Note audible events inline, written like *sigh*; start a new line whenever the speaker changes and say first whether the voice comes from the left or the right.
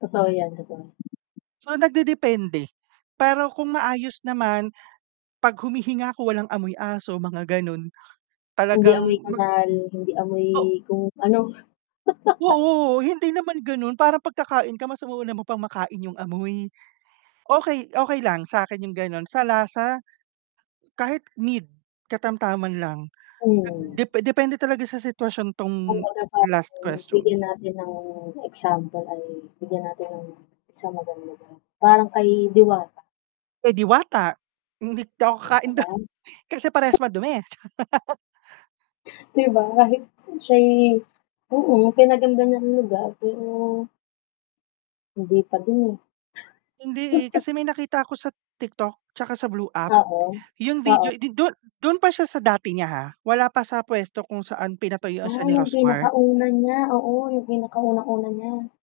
left: Totoo 'yan, totoo.
right: So, nagde-depende pero kung maayos naman pag humihinga 'ko walang amoy aso mga ganun,
left: Hindi
right: talagang
left: amoy
right: mag
left: kanal, hindi amoy
right: oh.
left: kung ano. *laughs*
right: Oo, hindi naman gano'n parang pagka-kain ka mas uuna mo pang makain yung amoy. Okay, okay lang sa'kin 'yung gan'on, sala sa kahit mid katamtaman lang
left: Hmm.
right: dep depende talaga sa sitwasyon 'tong last
left: *unintelligible*
right: question.
left: bigyan natin ng example ay bigyan natin ng isang magandang parang kay Diwata.
right: Eh, Diwata hindi ako
left: Okay ka
right: ka-kain dun
left: lang?
right: kasi parehas madumi.
left: 'Di ba, kahit siya'y oo, pina-ganda niya ng lugar pero Hindi pa din eh.
right: Hindi eh,
left: *chuckles*
right: kasi
left: *chuckles*
right: may nakita ako sa TikTok tsaka sa blue app,
left: Oo,
right: yung
left: oo.
right: video di dun dun pa siya sa dati niya ha, wala pa sa puwesto kung saan pinatuyuan
left: Ah
right: siya ni
left: yung
right: Rosemar.
left: pinakauna niya, oo, yung pinaka unang-una niya.